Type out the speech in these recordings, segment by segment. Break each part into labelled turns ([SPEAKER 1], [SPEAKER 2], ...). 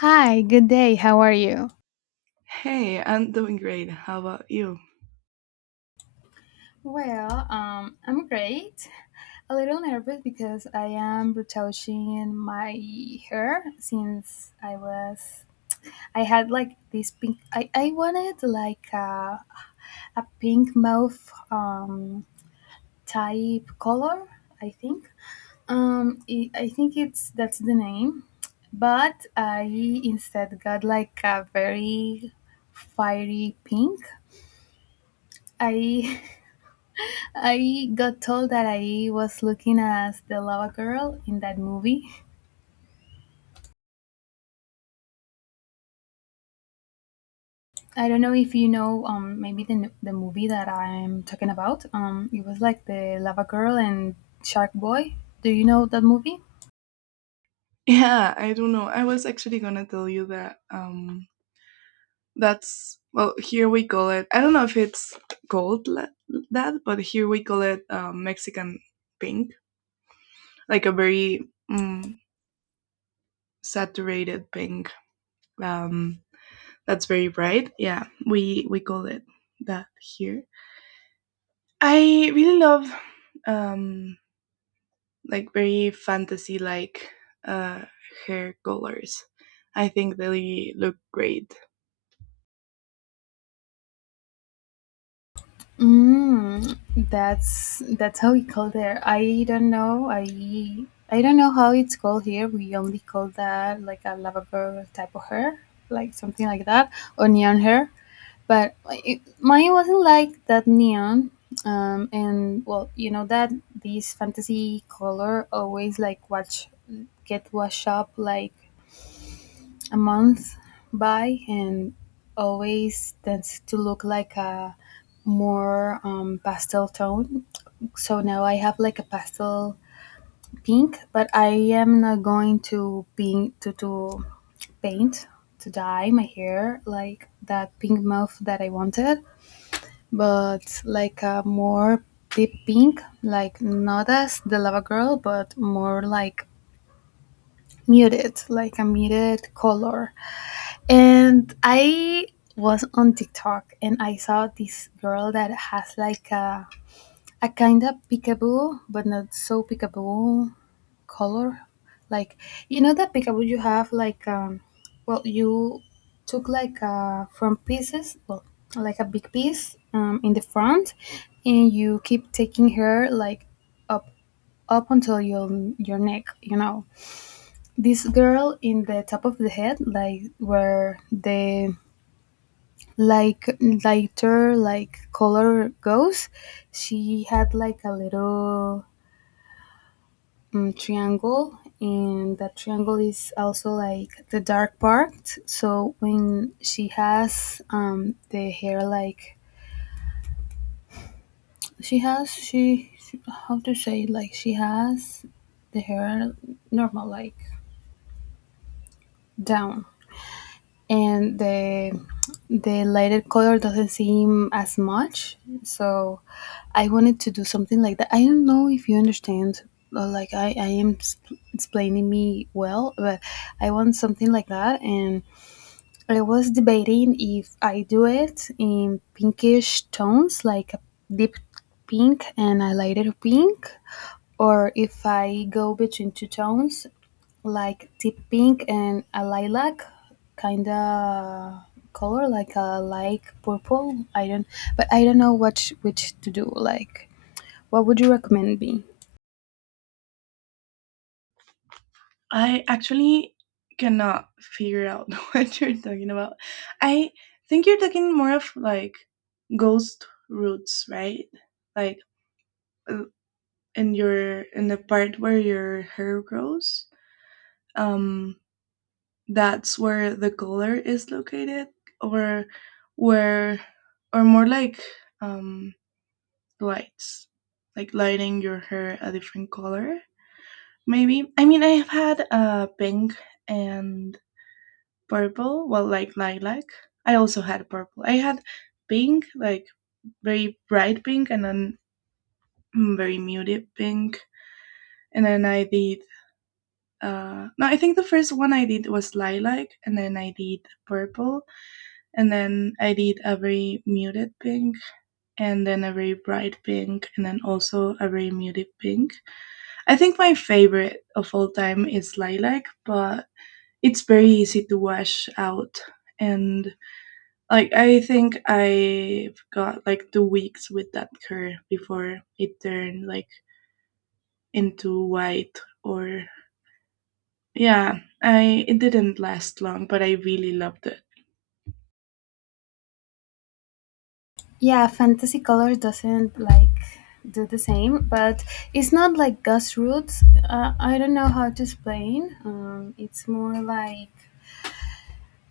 [SPEAKER 1] Hi, good day. How are you?
[SPEAKER 2] Hey, I'm doing great. How about you?
[SPEAKER 1] Well, I'm great. A little nervous because I am retouching my hair since I was I had like this pink, I wanted like a pink mauve um type color, I think. I think it's that's the name, but I instead got like a very fiery pink. I I got told that I was looking as the lava girl in that movie. I don't know if you know, maybe the movie that I'm talking about. It was like the lava girl and shark boy. Do you know that movie?
[SPEAKER 2] Yeah, I don't know. I was actually gonna tell you that that's well here we call it. I don't know if it's called that, but here we call it Mexican pink, like a very saturated pink. Um, that's very bright. Yeah, we call it that here. I really love um like very fantasy like uh, hair colors. I think they look great.
[SPEAKER 1] Mm, that's how we call there. I don't know. I don't know how it's called here. We only call that like a lava girl type of hair, like something like that, or neon hair. But like, it, mine wasn't like that neon, and, well, you know that this fantasy color always like watch get washed up like a month by, and always tends to look like a more pastel tone. So now I have like a pastel pink, but I am not going to pink to paint to dye my hair like that pink mauve that I wanted, but like a more deep pink, like not as the lava girl, but more like muted, like a muted color. And I was on TikTok and I saw this girl that has like a kind of peekaboo, but not so peekaboo color, like, you know that peekaboo you have like well, you took like from pieces, well like a big piece in the front, and you keep taking her like up up until your neck. This girl in the top of the head, like where the, like, lighter like color goes, she had like a little triangle, and that triangle is also like the dark part. So when she has the hair, like she has, she how to say, like she has the hair normal, like down, and the lighted color doesn't seem as much. So I wanted to do something like that. I don't know if you understand. Like I am explaining me well, but I want something like that. And I was debating if I do it in pinkish tones, like a deep pink and a lighter pink, or if I go between two tones, like deep pink and a lilac kind of color, like a light purple. I don't But I don't know which to do, like, what would you recommend me?
[SPEAKER 2] I actually cannot figure out what you're talking about. I think you're talking more of like ghost roots, right? Like uh, in your in the part where your hair grows. Um, that's where the color is located, or where, or more like um lights, like lighting your hair a different color. Maybe, I mean, I have had pink and purple, well like lilac. I also had purple. I had pink, like very bright pink, and then very muted pink. And then I did no, I think the first one I did was lilac, and then I did purple, and then I did a very muted pink, and then a very bright pink, and then also a very muted pink. I think my favorite of all time is lilac, but it's very easy to wash out. And like I think I've got like 2 weeks with that curl before it turned like into white. Or yeah, I it didn't last long, but I really loved it.
[SPEAKER 1] Yeah, fantasy colors doesn't like do the same, but it's not like grassroots. I don't know how to explain. It's more like,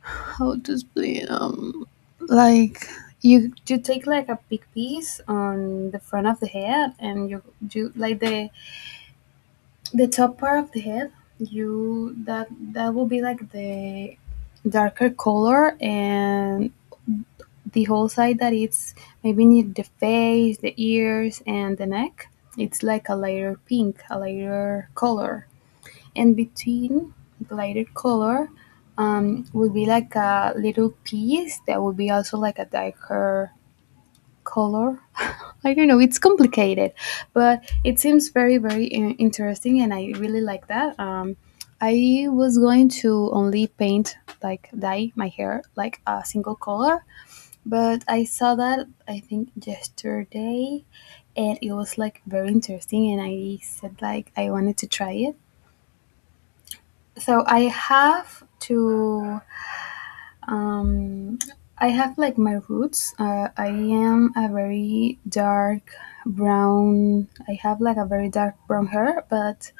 [SPEAKER 1] how to explain. Like, you take like a big piece on the front of the head, and you like the top part of the head. You that that will be like the darker color, and the whole side that it's maybe near the face, the ears, and the neck, it's like a lighter pink, a lighter color. And between the lighter color, would be like a little piece that would be also like a darker color. I don't know, it's complicated, but it seems very, very interesting, and I really like that. I was going to only paint, like, dye my hair like a single color, but I saw that I think yesterday, and it was like very interesting, and I said, like, I wanted to try it. So I have to um, like my roots. I am a very dark brown. I have like a very dark brown hair, but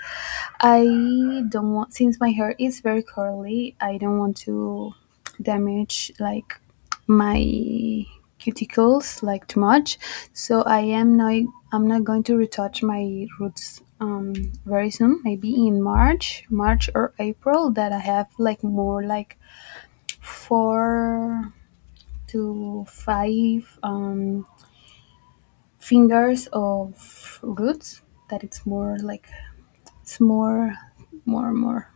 [SPEAKER 1] I don't want, since my hair is very curly. I don't want to damage like my cuticles like too much. So I am not. I'm not going to retouch my roots very soon. Maybe in March or April, that I have like more like four to five fingers of roots. That it's more like, it's more, more, more.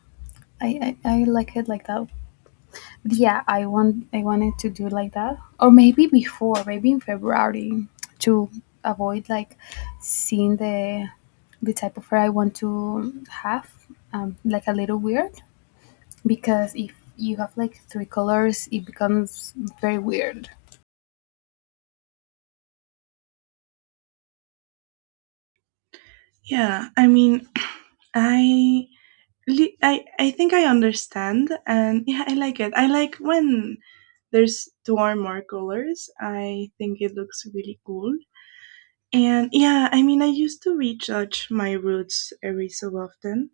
[SPEAKER 1] I like it like that. But yeah, I wanted to do like that, or maybe before, maybe in February, to avoid like seeing the type of hair I want to have, like a little weird. Because if you have like three colors, it becomes very weird.
[SPEAKER 2] Yeah, I mean, I I think I understand, and yeah, I like it. I like when there's two or more colors. I think it looks really cool. And yeah, I mean, I used to rejudge my roots every so often,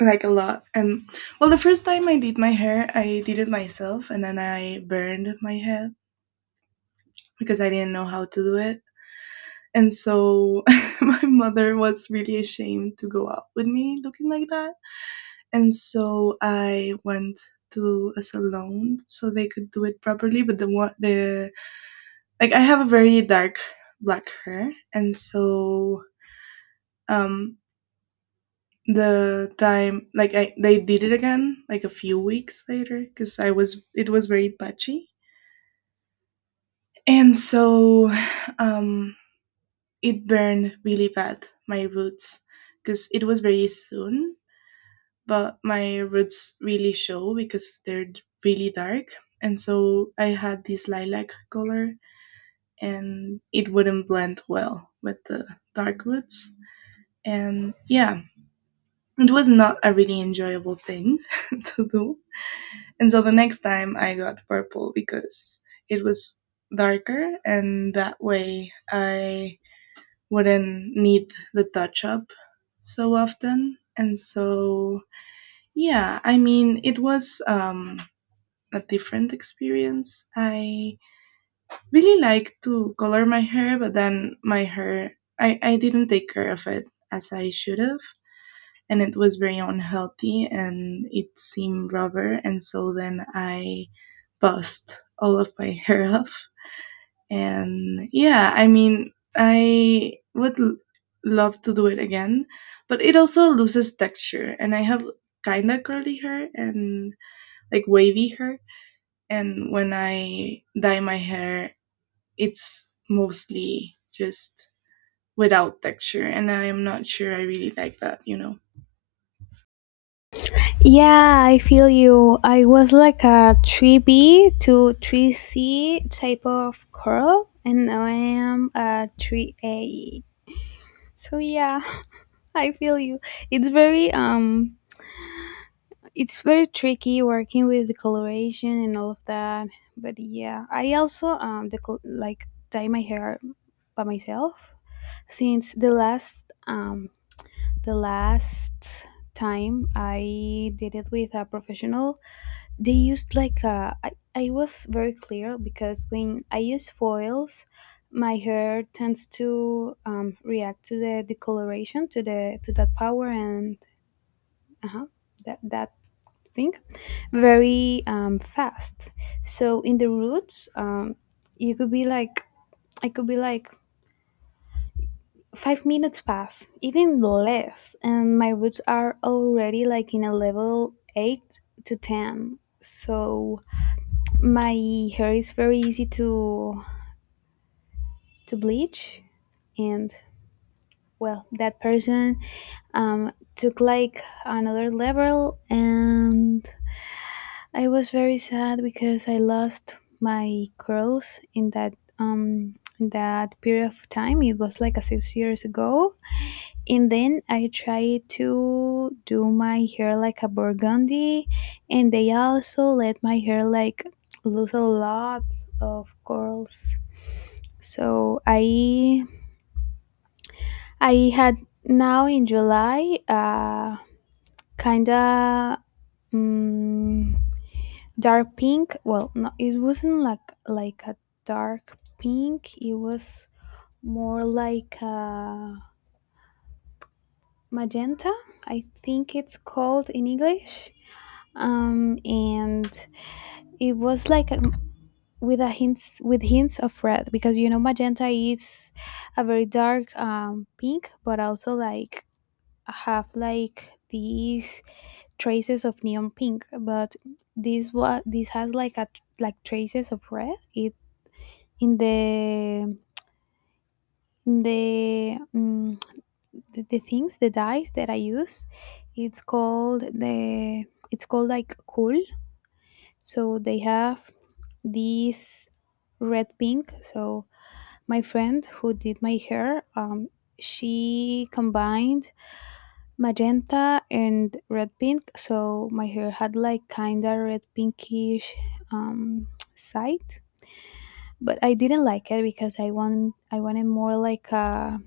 [SPEAKER 2] like a lot. And well, the first time I did my hair, I did it myself, and then I burned my head because I didn't know how to do it. And so my mother was really ashamed to go out with me looking like that. And so I went to a salon so they could do it properly. But the one, the like, I have a very dark black hair, and so um the time like I they did it again like a few weeks later because I was it was very patchy, and so um it burned really bad my roots because it was very soon, but my roots really show because they're really dark, and so I had this lilac color and it wouldn't blend well with the dark roots, and yeah, it was not a really enjoyable thing to do. And so the next time I got purple because it was darker, and that way I wouldn't need the touch up so often. And so, yeah, I mean, it was a different experience. I really like to color my hair, but then my hair, I didn't take care of it as I should have. And it was very unhealthy and it seemed rubber. And so then I bust all of my hair off. And yeah, I mean, I would love to do it again, but it also loses texture. And I have kind of curly hair and like wavy hair. And when I dye my hair, it's mostly just without texture, and I am not sure I really like that, you know.
[SPEAKER 1] Yeah, I feel you. I was like a 3B to 3C type of girl, and now I am a 3A. So yeah, I feel you. It's very um it's very tricky working with the coloration and all of that. But yeah, I also the like dye my hair by myself, since the last time I did it with a professional, they used like I was very clear, because when I use foils, my hair tends to react to the decoloration, to the to that power, and uh that thing very fast. So in the roots, you could be like I could be like 5 minutes pass, even less, and my roots are already like in a level 8 to 10. So my hair is very easy to bleach. And, well, that person took like another level, and I was very sad because I lost my curls in that period of time. It was like a 6 years ago. And then I try to do my hair like a burgundy, and they also let my hair like lose a lot of curls. So I had now in July kinda um, dark pink. Well, no, it wasn't like a dark pink. It was more like a magenta. I think it's called in English. And it was like with hints of red, because you know magenta is a very dark pink, but also like have like these traces of neon pink, but this, what this has like a like traces of red. It in the in the things, the dyes that I use, it's called the it's called like cool. So they have this red pink. So my friend who did my hair, she combined magenta and red pink. So my hair had like kinda red pinkish um, side, but I didn't like it, because I wanted more like a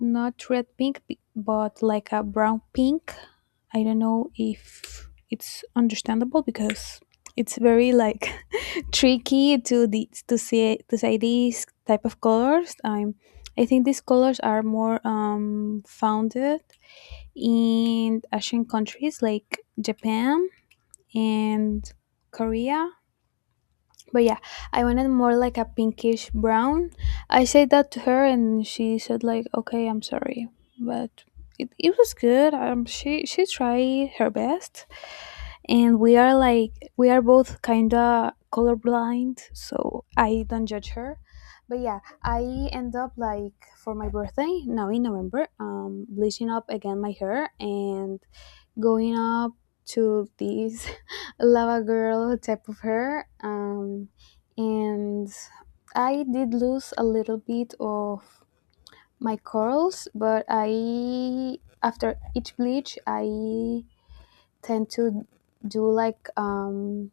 [SPEAKER 1] not red pink, but like a brown pink. I don't know if it's understandable, because it's very like tricky to see to say these type of colors. I think these colors are more founded in Asian countries like Japan and Korea. But yeah, I wanted more like a pinkish brown. I said that to her, and she said like, "Okay, I'm sorry," but it was good. She tried her best, and we are like, we are both kinda colorblind, so I don't judge her. But yeah, I end up like for my birthday now in November, bleaching up again my hair, and going up to this lava girl type of her, and I did lose a little bit of my curls, but I, after each bleach, I tend to do like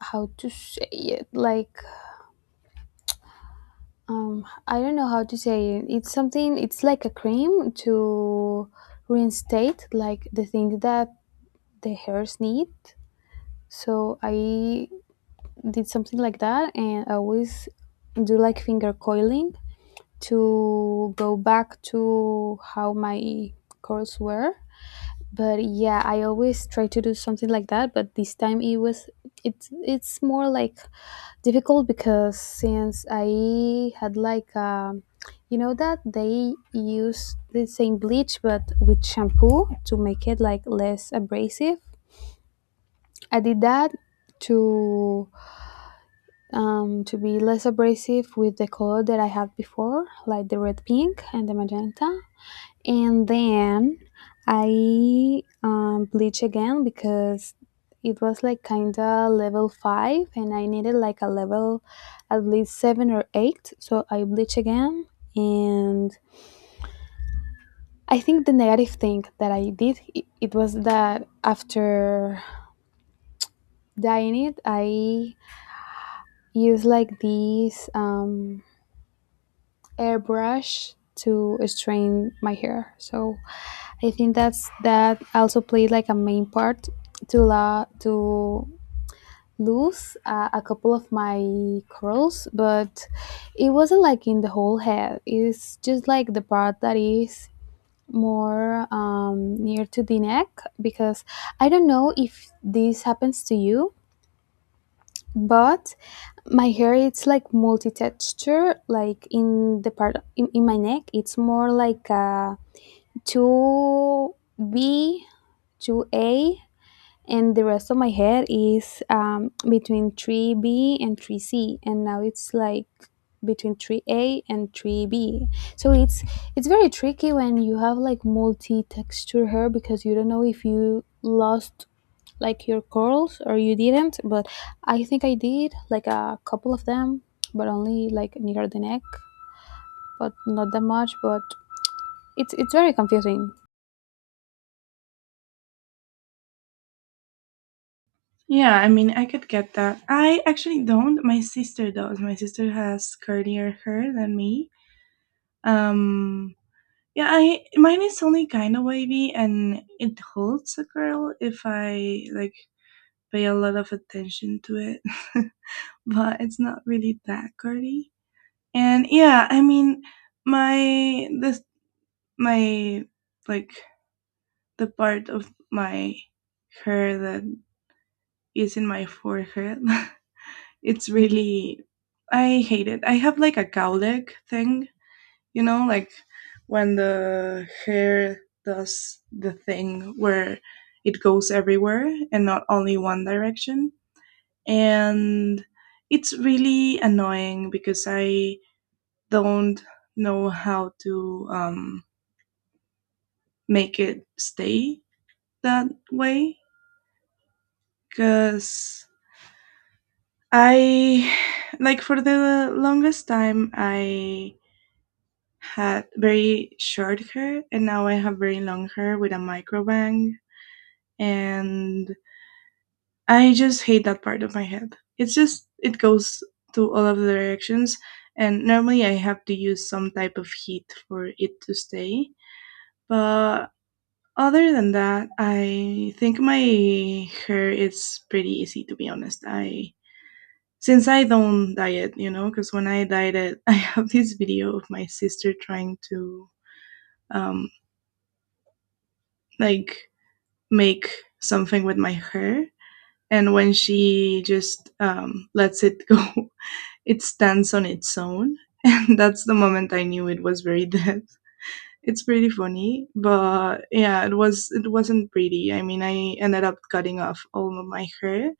[SPEAKER 1] how to say it, like I don't know how to say it. It's something, it's like a cream to reinstate like the things that the hairs need. So I did something like that, and I always do like finger coiling to go back to how my curls were. But yeah, I always try to do something like that. But this time it was it's more like difficult, because since I had like you know that they use the same bleach but with shampoo to make it like less abrasive. I did that to to be less abrasive with the color that I had before, like the red pink and the magenta. And then I bleach again, because it was like kind of level five, and I needed like a level at least seven or eight. So I bleach again. And I think the negative thing that I did it, it was that after dyeing it, I use like these. Airbrush to straighten my hair. So I think that's that also played like a main part to lose a couple of my curls, but it wasn't like in the whole head. It's just like the part that is more near to the neck. Because I don't know if this happens to you, but my hair it's like multi-texture, like in the part, in my neck, it's more like a 2B, 2A, and the rest of my hair is between 3B and 3C, and now it's like between 3A and 3B. So it's very tricky when you have like multi texture hair because you don't know if you lost like your curls or you didn't. But I think I did like a couple of them, but only like near the neck, but not that much. But it's very confusing.
[SPEAKER 2] Yeah, I mean, I could get that. I actually don't. My sister does. My sister has curlier hair than me. Um, yeah, I mine is only kind of wavy and it holds a curl if I like pay a lot of attention to it, but it's not really that girly. And yeah, I mean, my this my like the part of my hair that is in my forehead, it's really I hate it. I have like a cowlick thing, you know, like when the hair does the thing where it goes everywhere and not only one direction, and it's really annoying because I don't know how to make it stay that way, because I like for the longest time I had very short hair and now I have very long hair with a micro bang. And I just hate that part of my head. It's just it goes to all of the directions, and normally I have to use some type of heat for it to stay. But other than that, I think my hair is pretty easy, to be honest. I since I don't dye it, you know, because when I dyed it, I have this video of my sister trying to um like make something with my hair, and when she just lets it go it stands on its own. And that's the moment I knew it was very dead. It's pretty funny, but yeah, it was it wasn't pretty. I mean, I ended up cutting off all of my hair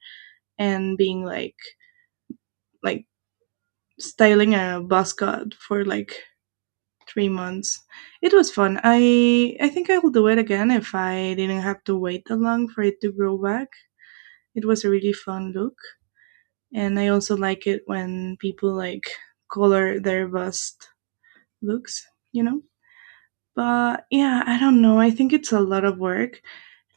[SPEAKER 2] and being like styling a buzz cut for like 3 months. It was fun. I think I will do it again if I didn't have to wait that long for it to grow back. It was a really fun look, and I also like it when people like color their bust looks. You know. But yeah, I don't know. I think it's a lot of work.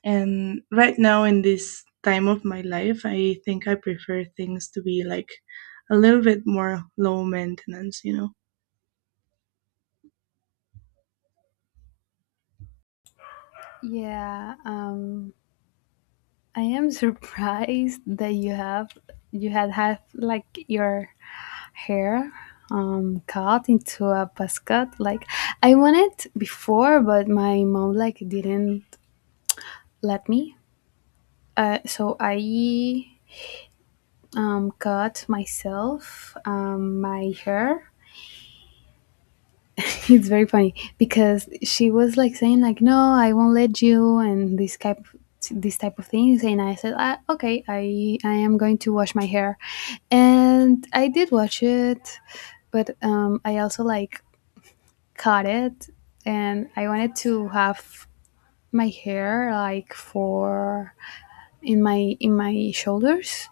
[SPEAKER 2] And right now, in this time of my life, I think I prefer things to be like a little bit more low maintenance, you know?
[SPEAKER 1] Yeah, I am surprised that you have you had like your hair cut into a basket. Like I wanted before, but my mom like didn't let me. So I cut myself my hair. It's very funny because she was like saying like, "No, I won't let you," and this type of things, and I said, ah, okay, I am going to wash my hair, and I did watch it, but I also like cut it, and I wanted to have my hair like for in my shoulders.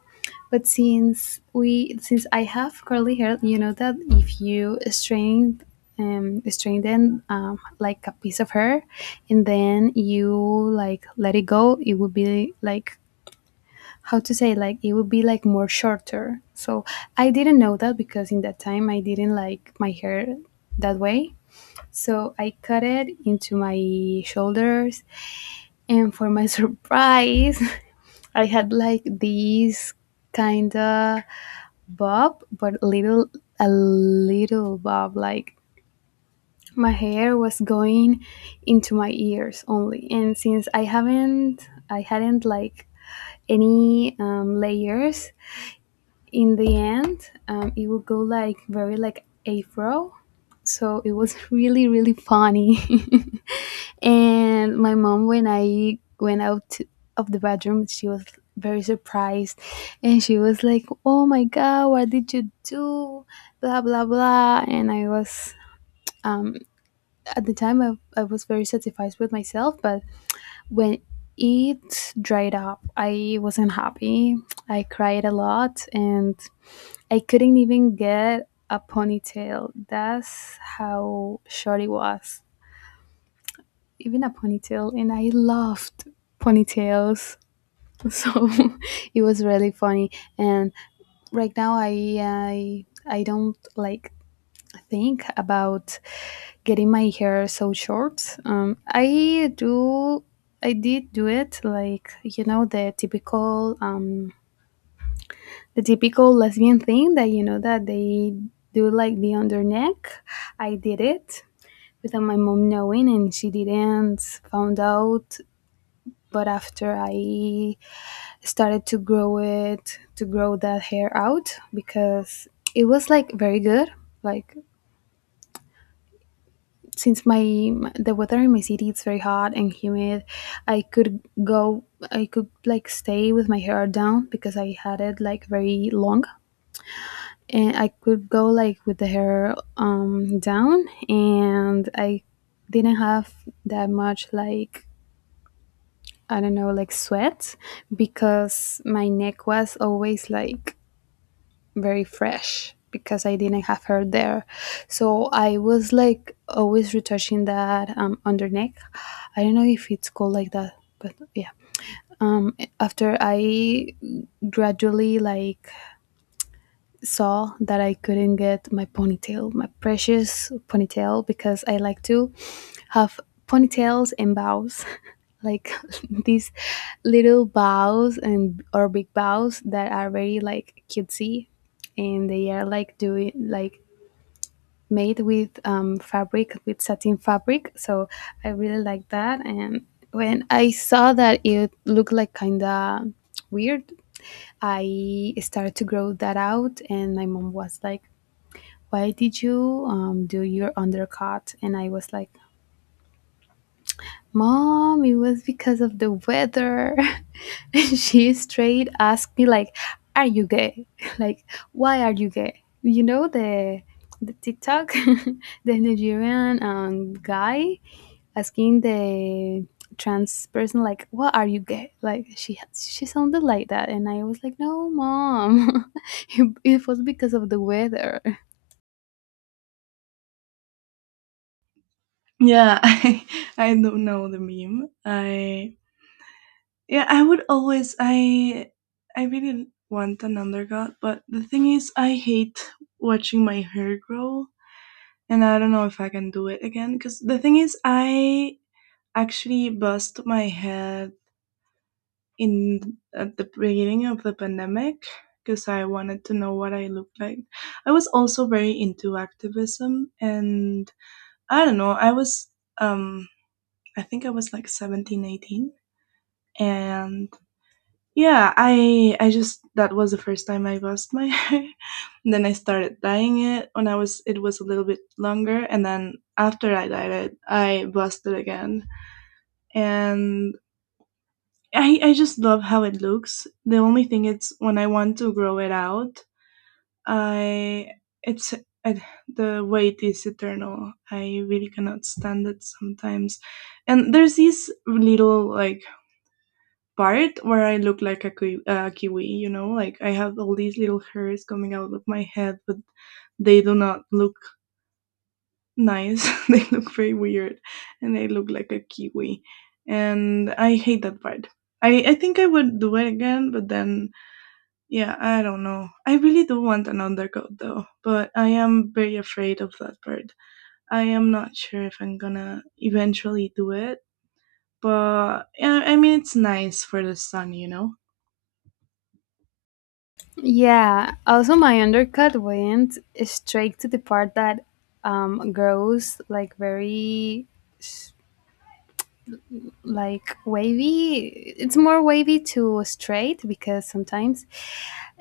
[SPEAKER 1] But since I have curly hair, you know that if you strain, strain them like a piece of hair, and then you like let it go, it would be like how to say, like it would be like more shorter. So I didn't know that because in that time I didn't like my hair that way. So I cut it into my shoulders, and for my surprise, I had like these kind of bob, but little a little bob. Like my hair was going into my ears only, and since I hadn't like any layers. In the end, it would go like very like afro. So it was really really funny. And my mom, when I went out to- of the bathroom, she was very surprised, and she was like, "Oh my god, what did you do?" Blah blah blah. And I was um, at the time I was very satisfied with myself, but when it dried up, I wasn't happy. I cried a lot, and I couldn't even get a ponytail. That's how short it was. Even a ponytail, and I loved ponytails. So it was really funny. And right now I don't like think about getting my hair so short. I do, I did do it like you know the typical the typical lesbian thing that you know that they do, like the under neck. I did it without my mom knowing, and she didn't found out. But after I started to grow it, to grow that hair out, because it was like very good. Like, since my the weather in my city it's very hot and humid, I could go, I could like stay with my hair down because I had it like very long, and I could go like with the hair down, and I didn't have that much like, I don't know, like sweat because my neck was always like very fresh because I didn't have hair there. So I was like always retouching that under neck. I don't know if it's called like that, but yeah. After I gradually like saw that I couldn't get my ponytail, my precious ponytail, because I like to have ponytails and bows, like these little bows and or big bows that are very like cutesy, and they are like doing like made with fabric, with satin fabric. So I really like that. And when I saw that it looked like kind of weird, I started to grow that out, and my mom was like, why did you do your undercut? And I was like, Mom, it was because of the weather. And she straight asked me like, Are you gay? Like, why are you gay? You know the TikTok, the Nigerian guy asking the trans person like, What are you gay? Like she sounded like that, and I was like, No, mom, it was because of the weather.
[SPEAKER 2] Yeah, I don't know the meme. Yeah, I would always, I really want an undercut, but the thing is, I hate watching my hair grow. And I don't know if I can do it again. Because the thing is, I actually bust my head in at the beginning of the pandemic because I wanted to know what I looked like. I was also very into activism and I don't know, I was um I think I was like 17, 18, and yeah, I just that was the first time I lost my hair. And then I started dyeing it when I was it was a little bit longer, and then after I dyed it, I busted again. And I just love how it looks. The only thing is when I want to grow it out, I it's I, the wait is eternal. I really cannot stand it sometimes. And there's this little like part where I look like a kiwi, you know, like I have all these little hairs coming out of my head, but they do not look nice. They look very weird, and I look like a kiwi, and I hate that part. I think I would do it again, but then yeah, I don't know. I really do want an undercoat though, but I am very afraid of that part. I am not sure if I'm gonna eventually do it, but yeah, I mean, it's nice for the sun, you know?
[SPEAKER 1] Yeah. Also, my undercut went straight to the part that grows like very s- like wavy. It's more wavy to straight because sometimes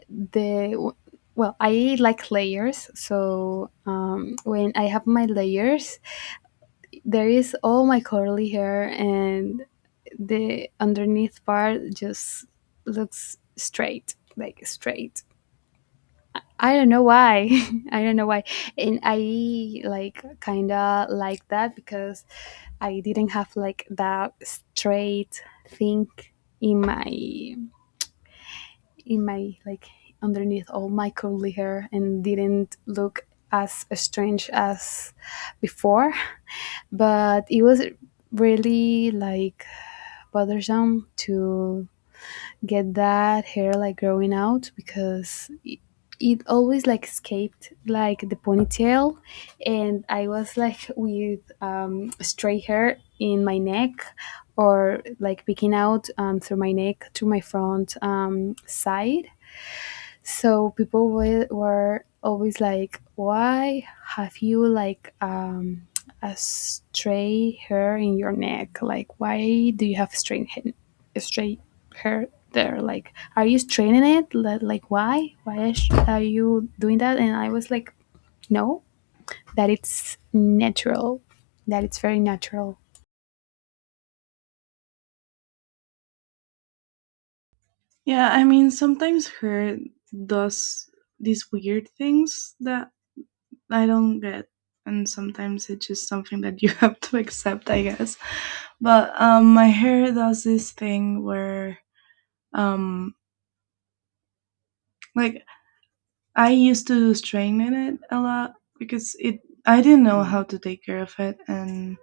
[SPEAKER 1] the, well, I like layers. So when I have my layers, there is all my curly hair, and the underneath part just looks straight, like straight. I don't know why. I don't know why. And I like kind of like that because I didn't have like that straight thing in my like underneath all my curly hair, and didn't look as strange as before, but it was really like bothersome to get that hair like growing out because it always like escaped like the ponytail, and I was like with straight hair in my neck or like peeking out through my neck to my front side. So people were always like, why have you like a straight hair in your neck, like why do you have straight hair, straight hair there, like are you straightening it, Li- like why are you doing that? And I was like, no, that it's natural, that it's very natural.
[SPEAKER 2] Yeah, I mean, sometimes her does these weird things that I don't get, and sometimes it's just something that you have to accept, I guess. But my hair does this thing where um, like I used to strengthen it a lot because it I didn't know how to take care of it, and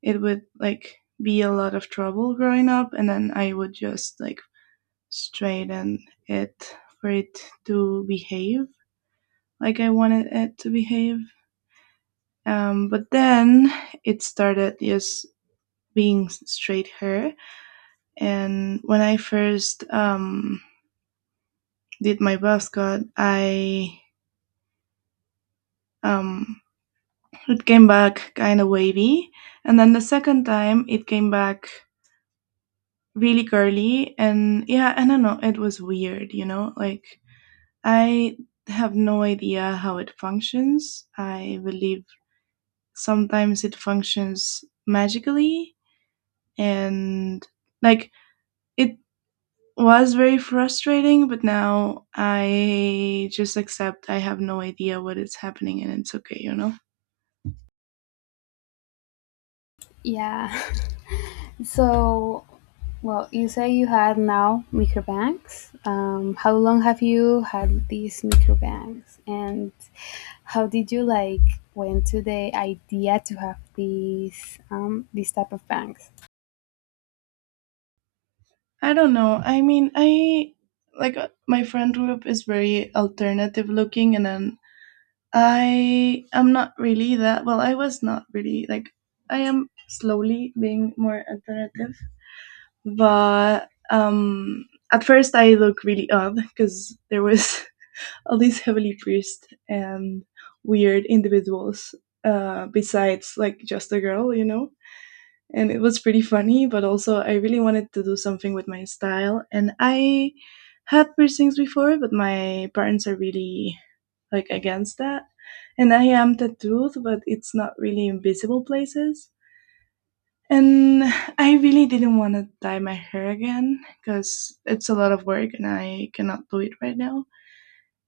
[SPEAKER 2] it would like be a lot of trouble growing up, and then I would just like straighten it for it to behave like I wanted it to behave. But then it started just being straight hair, and when I first did my buzz cut I um, it came back kind of wavy, and then the second time it came back really curly, and yeah, I don't know. It was weird, you know. Like I have no idea how it functions. I believe sometimes it functions magically, and like it was very frustrating, but now I just accept I have no idea what is happening, and it's okay, you know.
[SPEAKER 1] Yeah. So, well, you say you have now microbanks. How long have you had these microbanks, and how did you like went to the idea to have these type of banks?
[SPEAKER 2] I don't know. I mean, I like my friend group is very alternative looking, and then I am not really that. Well, I was not really like I am slowly being more alternative, but at first I look really odd because there was all these heavily priest and weird individuals besides like just a girl, you know. And it was pretty funny, but also I really wanted to do something with my style, and I had piercings before, but my parents are really like against that, and I am tattooed but it's not really in visible places, and I really didn't want to dye my hair again because it's a lot of work and I cannot do it right now.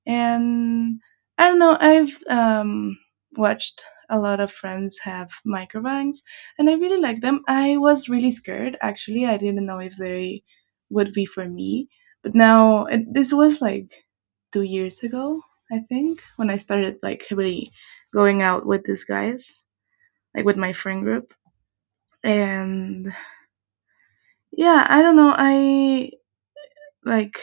[SPEAKER 2] And I don't know. I've watched a lot of friends have microbangs, and I really like them. I was really scared actually. I didn't know if they would be for me, but now it, this was like 2 years ago, I think, when I started like really going out with these guys, like with my friend group. And yeah, I don't know. I like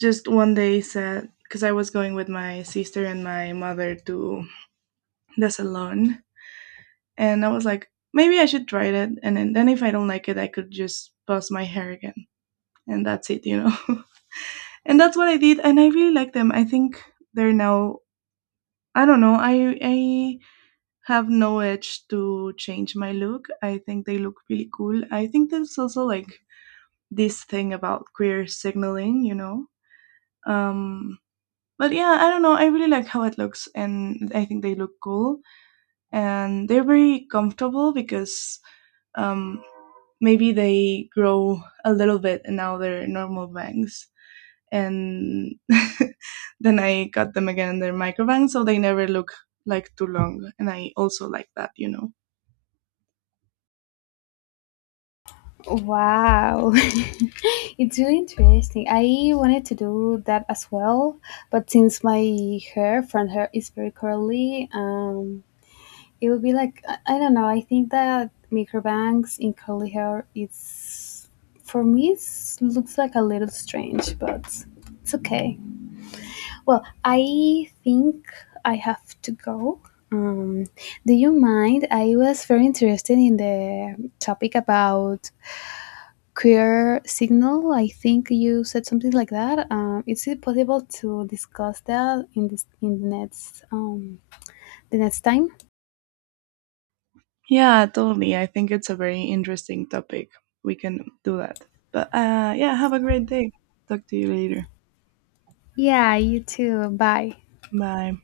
[SPEAKER 2] just one day said because I was going with my sister and my mother to the salon, and I was like maybe I should try it, and then if I don't like it I could just buzz my hair again and that's it, you know. And that's what I did, and I really like them. I think they're now, I don't know, i have no edge to change my look. I think they look really cool. I think there's also like this thing about queer signaling, you know. Um, but yeah, I don't know, I really like how it looks, and I think they look cool, and they're very comfortable because um maybe they grow a little bit and now they're normal bangs, and then I cut them again and they're microbangs, so they never look like too long, and I also like that, you know.
[SPEAKER 1] Wow, it's really interesting. I wanted to do that as well, but since my hair front hair is very curly, it would be like, I don't know. I think that microbangs in curly hair it's, for me it's, looks like a little strange, but it's okay. Well, I think I have to go. Um, do you mind? I was very interested in the topic about queer signal. I think you said something like that. Is it possible to discuss that in this in the next time?
[SPEAKER 2] Yeah, totally. I think it's a very interesting topic. We can do that. But yeah, have a great day. Talk to you later.
[SPEAKER 1] Yeah, you too. Bye.
[SPEAKER 2] Bye.